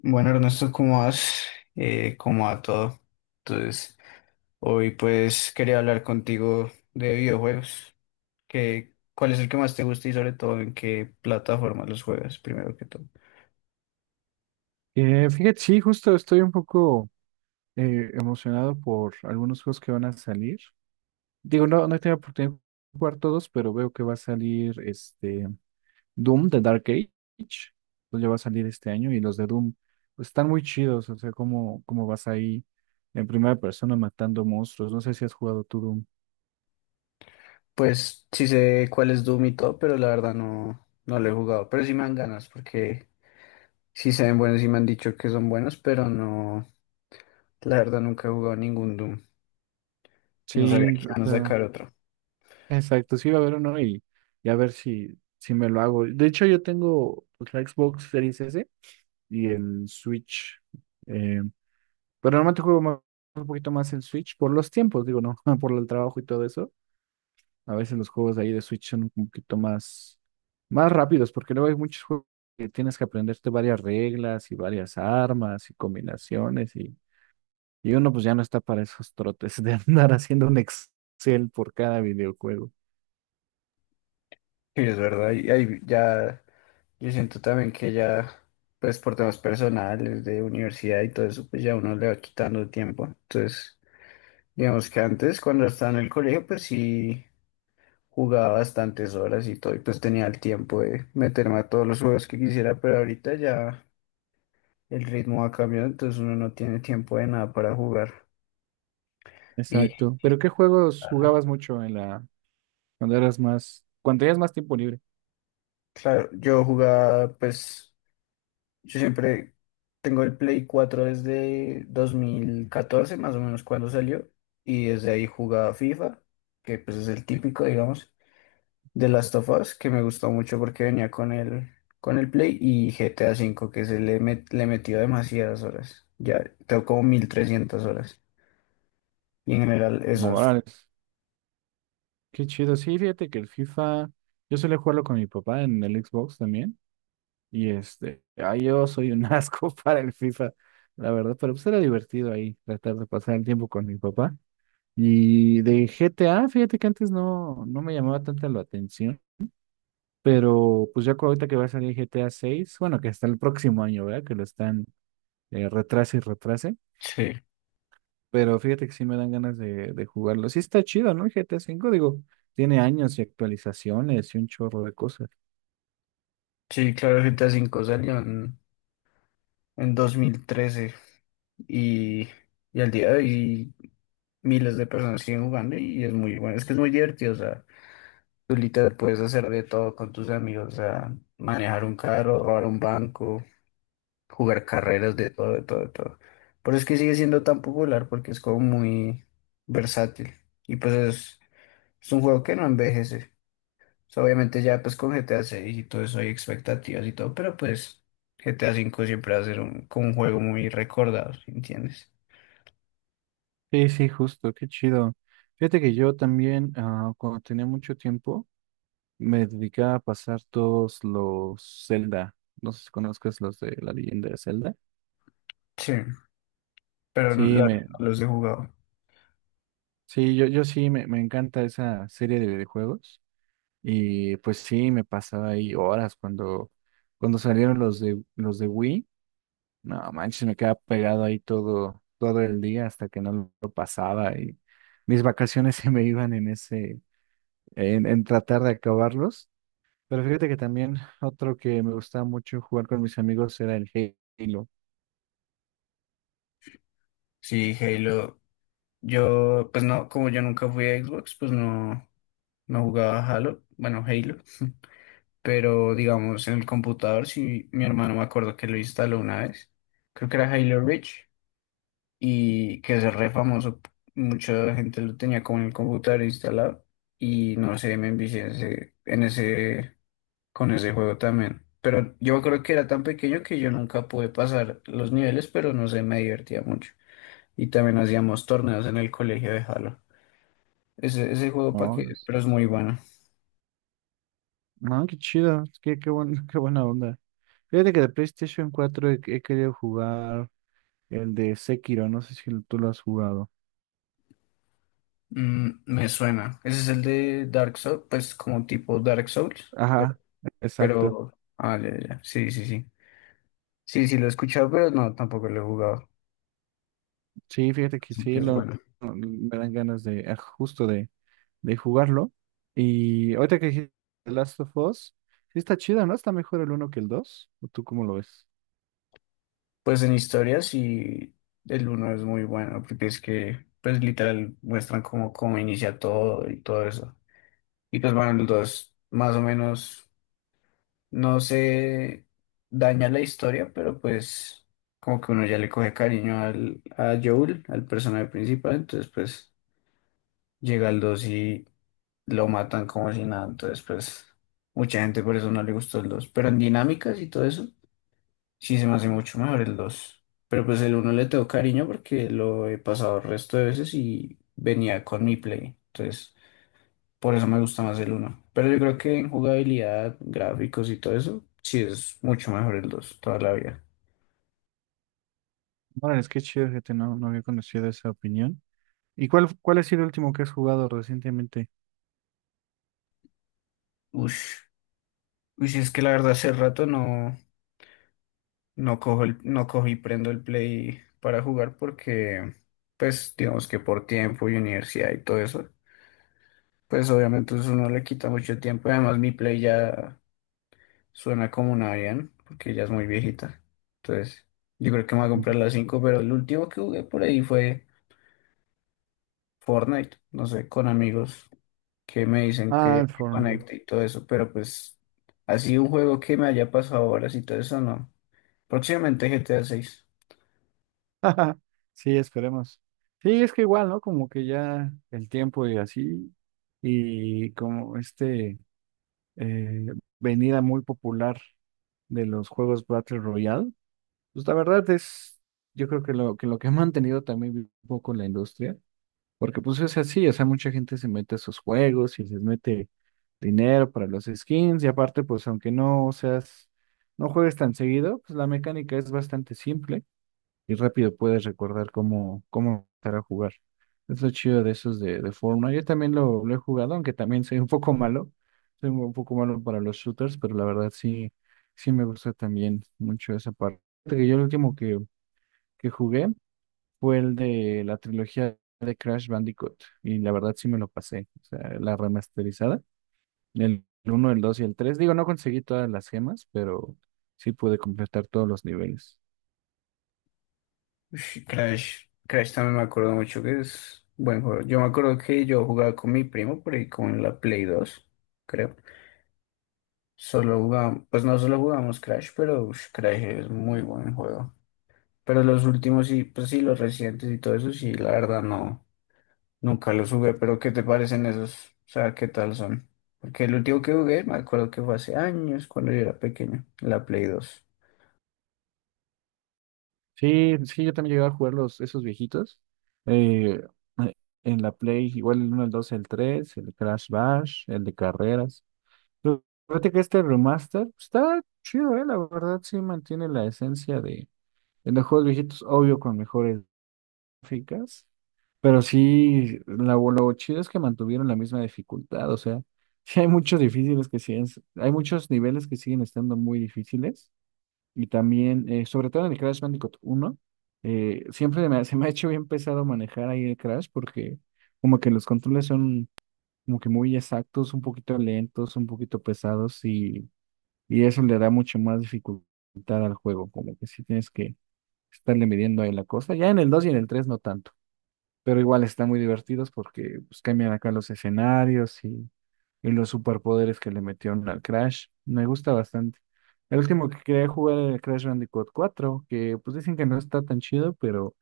Bueno, Ernesto, ¿cómo vas? ¿Cómo va todo? Entonces, hoy pues quería hablar contigo de videojuegos. ¿Cuál es el que más te gusta y sobre todo en qué plataforma los juegas, primero que todo? Fíjate, sí, justo estoy un poco emocionado por algunos juegos que van a salir. Digo, no, no he tenido oportunidad de jugar todos, pero veo que va a salir este Doom de Dark Age. Pues ya va a salir este año y los de Doom, pues, están muy chidos. O sea, cómo vas ahí en primera persona matando monstruos. No sé si has jugado tú Doom. Pues sí sé cuál es Doom y todo, pero la verdad no, no lo he jugado. Pero sí me dan ganas porque sí se ven buenos y me han dicho que son buenos, pero no, la verdad nunca he jugado ningún Doom y no sabía Sí, que o iban a sea, sacar otro. exacto, sí va a haber uno y a ver si me lo hago. De hecho, yo tengo, pues, la Xbox Series S y el Switch. Pero normalmente juego un poquito más el Switch por los tiempos, digo, no, por el trabajo y todo eso. A veces los juegos de ahí de Switch son un poquito más rápidos, porque luego hay muchos juegos que tienes que aprenderte varias reglas y varias armas y combinaciones, y uno, pues, ya no está para esos trotes de andar haciendo un Excel por cada videojuego. Sí, es verdad, y ahí ya. Yo siento también que ya, pues por temas personales, de universidad y todo eso, pues ya uno le va quitando el tiempo. Entonces, digamos que antes, cuando estaba en el colegio, pues sí jugaba bastantes horas y todo, y pues tenía el tiempo de meterme a todos los juegos que quisiera, pero ahorita ya el ritmo ha cambiado, entonces uno no tiene tiempo de nada para jugar. Y Exacto. ¿Pero qué juegos jugabas mucho cuando tenías más tiempo libre? claro, yo jugaba, pues. Yo siempre tengo el Play cuatro desde 2014 más o menos cuando salió, y desde ahí jugaba FIFA, que pues es el típico, digamos, de Last of Us, que me gustó mucho porque venía con con el Play y GTA V, que se le, le metió demasiadas horas. Ya tengo como 1300 horas. Y en general esos. Morales. Qué chido. Sí, fíjate que el FIFA, yo solía jugarlo con mi papá en el Xbox también. Y este, ay, yo soy un asco para el FIFA, la verdad, pero pues era divertido ahí tratar de pasar el tiempo con mi papá. Y de GTA, fíjate que antes no, no me llamaba tanta la atención, pero pues ya ahorita que va a salir GTA 6. Bueno, que hasta el próximo año, ¿verdad? Que lo están, retrase y retrase, Sí, pero fíjate que sí me dan ganas de jugarlo. Sí, está chido, ¿no? El GTA 5, digo, tiene años y actualizaciones y un chorro de cosas. sí, claro, GTA V salió en 2013 y, y al día de hoy, miles de personas siguen jugando y es muy bueno. Es que es muy divertido, o sea, tú literal puedes hacer de todo con tus amigos, o sea, manejar un carro, robar un banco, jugar carreras, de todo, de todo, de todo. Por eso es que sigue siendo tan popular porque es como muy versátil y es un juego que no envejece. O sea, obviamente ya pues con GTA 6 y todo eso hay expectativas y todo, pero pues GTA 5 siempre va a ser como un juego muy recordado, ¿sí entiendes? Sí, sí, justo, qué chido. Fíjate que yo también, ah, cuando tenía mucho tiempo, me dedicaba a pasar todos los Zelda. No sé si conozcas los de La Leyenda de Zelda. Sí, pero Sí, los he jugado. sí, yo sí me encanta esa serie de videojuegos. Y pues sí, me pasaba ahí horas cuando salieron los de Wii. No manches, me quedaba pegado ahí todo el día hasta que no lo pasaba. Y mis vacaciones se me iban en ese, en tratar de acabarlos. Pero fíjate que también otro que me gustaba mucho jugar con mis amigos era el Halo, Sí, Halo. Yo, pues no, como yo nunca fui a Xbox, pues no, no jugaba Halo, bueno, Halo, pero digamos en el computador, sí, mi hermano me acuerdo que lo instaló una vez, creo que era Halo Reach, y que es re famoso, mucha gente lo tenía como en el computador instalado, y no sé, me envicié en con ese juego también, pero yo creo que era tan pequeño que yo nunca pude pasar los niveles, pero no sé, me divertía mucho, y también hacíamos torneos en el colegio de Halo. Ese juego para ¿no? que, pero es muy bueno. No, qué chido, qué buena onda. Fíjate que de PlayStation 4 he querido jugar el de Sekiro, no sé si tú lo has jugado. Mm, me suena. Ese es el de Dark Souls, pues como tipo Dark Souls, pero, Ajá, exacto. pero- ah, ya, ya, ya. Sí, sí, sí. Sí, sí, lo he escuchado, pero no, tampoco lo he jugado. Sí, fíjate que Sí, que sí, es bueno. me dan ganas justo de jugarlo. Y ahorita que dijiste The Last of Us, sí está chido, ¿no? ¿Está mejor el uno que el 2, o tú cómo lo ves? Pues en historia sí, el uno es muy bueno, porque es que, pues literal, muestran cómo inicia todo y todo eso. Y pues bueno, el dos, más o menos no se daña la historia, pero pues como que uno ya le coge cariño a Joel, al personaje principal, entonces pues llega el 2 y lo matan como si nada, entonces pues mucha gente por eso no le gustó el dos, pero en dinámicas y todo eso sí se me hace mucho mejor el dos, pero pues el uno le tengo cariño porque lo he pasado el resto de veces y venía con mi play, entonces por eso me gusta más el uno. Pero yo creo que en jugabilidad, gráficos y todo eso, sí es mucho mejor el 2 toda la vida. Bueno, es que chido, fíjate, no, no había conocido esa opinión. ¿Y cuál ha sido el último que has jugado recientemente? Ush. Ush, es que la verdad hace rato no cojo no cojo y prendo el Play para jugar porque, pues, digamos que por tiempo y universidad y todo eso, pues obviamente eso no le quita mucho tiempo. Además, mi Play ya suena como una bien, porque ya es muy viejita. Entonces, yo creo que me voy a Ujú. comprar la 5, pero el último que jugué por ahí fue Fortnite, no sé, con amigos, que me dicen Ah, el que Fortnite. conecte y todo eso, pero pues así un juego que me haya pasado horas y todo eso, no. Próximamente GTA 6. Sí, esperemos. Sí, es que igual, ¿no? Como que ya el tiempo y así, y como este eh, venida muy popular de los juegos Battle Royale, pues la verdad es, yo creo que lo que ha mantenido también un poco la industria. Porque pues es así, o sea, mucha gente se mete a esos juegos y les mete dinero para los skins, y aparte, pues, aunque no seas, no juegues tan seguido, pues la mecánica es bastante simple y rápido puedes recordar cómo empezar a jugar. Es lo chido de esos de Fortnite. Yo también lo he jugado, aunque también soy un poco malo, soy un poco malo para los shooters, pero la verdad sí, sí me gusta también mucho esa parte. Fíjate que yo el último que jugué fue el de la trilogía de Crash Bandicoot. Y la verdad sí me lo pasé. O sea, la remasterizada. El uno, el 2 y el tres. Digo, no conseguí todas las gemas, pero sí pude completar todos los niveles. Crash también me acuerdo mucho que es buen juego. Yo me acuerdo que yo jugaba con mi primo por ahí con la Play 2 creo. Solo jugábamos, pues no solo jugamos Crash, pero ush, Crash es muy buen juego. Pero los últimos y pues sí, los recientes y todo eso, sí, la verdad no. Nunca los jugué, pero ¿qué te parecen esos? O sea, ¿qué tal son? Porque el último que jugué, me acuerdo que fue hace años, cuando yo era pequeño, la Play dos. Sí, sí, yo también llegué a jugar esos viejitos. eh, eh, en la Play, igual el uno, el dos, el tres, el Crash Bash, el de carreras. Pero fíjate que este remaster está chido, la verdad sí mantiene la esencia de los juegos viejitos, obvio con mejores gráficas, pero sí, lo chido es que mantuvieron la misma dificultad, o sea, sí hay muchos difíciles que siguen, hay muchos niveles que siguen estando muy difíciles, y también, sobre todo en el Crash Bandicoot uno, siempre se me ha hecho bien pesado manejar ahí el Crash, porque como que los controles son como que muy exactos, un poquito lentos, un poquito pesados, y eso le da mucho más dificultad al juego, como que sí tienes que estarle midiendo ahí la cosa, ya en el 2 y en el 3 no tanto, pero igual están muy divertidos porque, pues, cambian acá los escenarios y los superpoderes que le metieron al Crash. Me gusta bastante. El último que quería jugar era el Crash Bandicoot cuatro, que, pues, dicen que no está tan chido, pero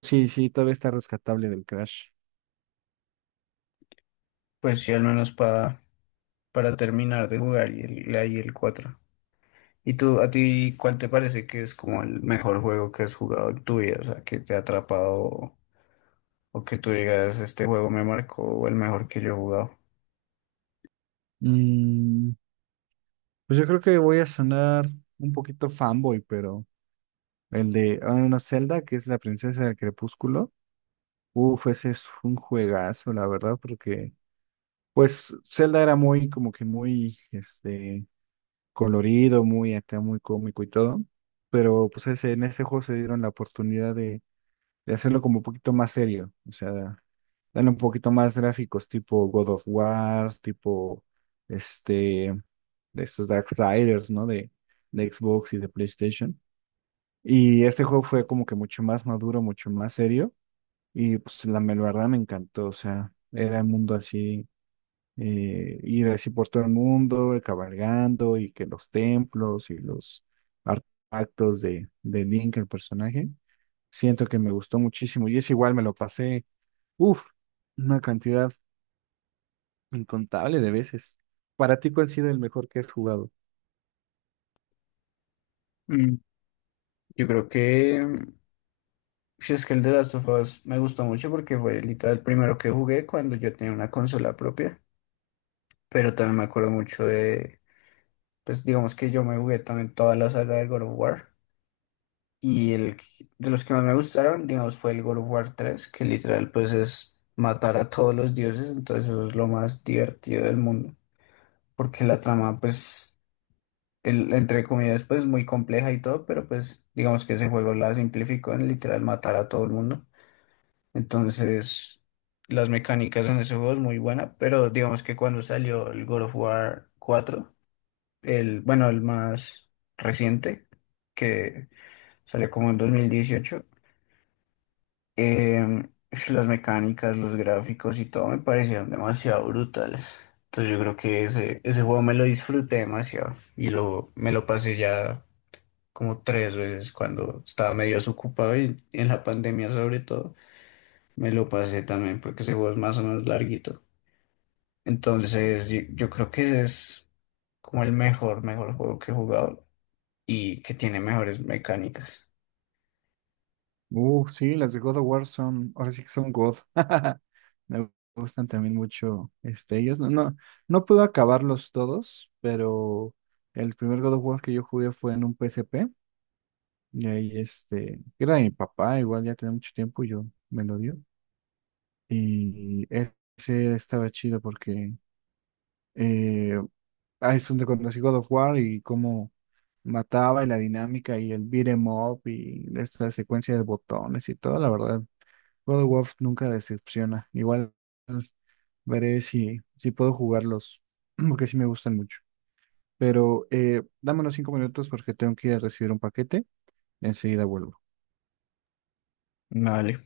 sí, sí, todavía está rescatable del Crash. Pues sí, al menos para terminar de jugar y el, ahí el cuatro. ¿Y tú, a ti, cuál te parece que es como el mejor juego que has jugado en tu vida? O sea, que te ha atrapado o que tú digas, este juego me marcó o el mejor que yo he jugado. Mm, pues yo creo que voy a sonar un poquito fanboy, pero el de no, Zelda, que es La Princesa del Crepúsculo, uf, ese es un juegazo, la verdad, porque pues Zelda era como que muy, este, colorido, muy acá, muy cómico y todo. Pero pues en ese juego se dieron la oportunidad de hacerlo como un poquito más serio. O sea, dan un poquito más gráficos, tipo God of War, tipo este, de estos Darksiders, ¿no? De Xbox y de PlayStation. Y este juego fue como que mucho más maduro, mucho más serio. Y pues la verdad me encantó. O sea, era un mundo así, ir así por todo el mundo, cabalgando y que los templos y los artefactos de Link, el personaje. Siento que me gustó muchísimo y es igual, me lo pasé, uff, una cantidad incontable de veces. Para ti, ¿cuál ha sido el mejor que has jugado? Mm, yo creo que, mm, si es que el de Last of Us me gustó mucho porque fue literal el primero que jugué cuando yo tenía una consola propia, pero también me acuerdo mucho de, pues digamos que yo me jugué también toda la saga del God of War, y de los que más me gustaron, digamos, fue el God of War tres, que literal pues es matar a todos los dioses, entonces eso es lo más divertido del mundo, porque la trama pues, el, entre comillas, pues es muy compleja y todo, pero pues digamos que ese juego la simplificó en literal matar a todo el mundo, entonces... Las mecánicas en ese juego es muy buena, pero digamos que cuando salió el God of War cuatro, bueno, el más reciente, que salió como en 2018. Las mecánicas, los gráficos y todo me parecieron demasiado brutales. Entonces yo creo que ese juego me lo disfruté demasiado y me lo pasé ya como tres veces cuando estaba medio desocupado, y en la pandemia sobre todo me lo pasé también porque ese juego es más o menos larguito. Entonces yo creo que ese es como el mejor juego que he jugado, y que tiene mejores mecánicas. Sí, las de God of War son, ahora sí que son God. Me gustan también mucho este, ellos. No, no, no puedo acabarlos todos, pero el primer God of War que yo jugué fue en un PSP. Y ahí, este, era de mi papá, igual ya tenía mucho tiempo, yo me lo dio. Y ese estaba chido porque eh, ahí es donde conocí God of War y cómo mataba y la dinámica y el beat 'em up y esta secuencia de botones y todo, la verdad. God of War nunca decepciona. Igual veré si puedo jugarlos, porque sí me gustan mucho. Pero dame unos 5 minutos porque tengo que ir a recibir un paquete. Enseguida vuelvo. Vale,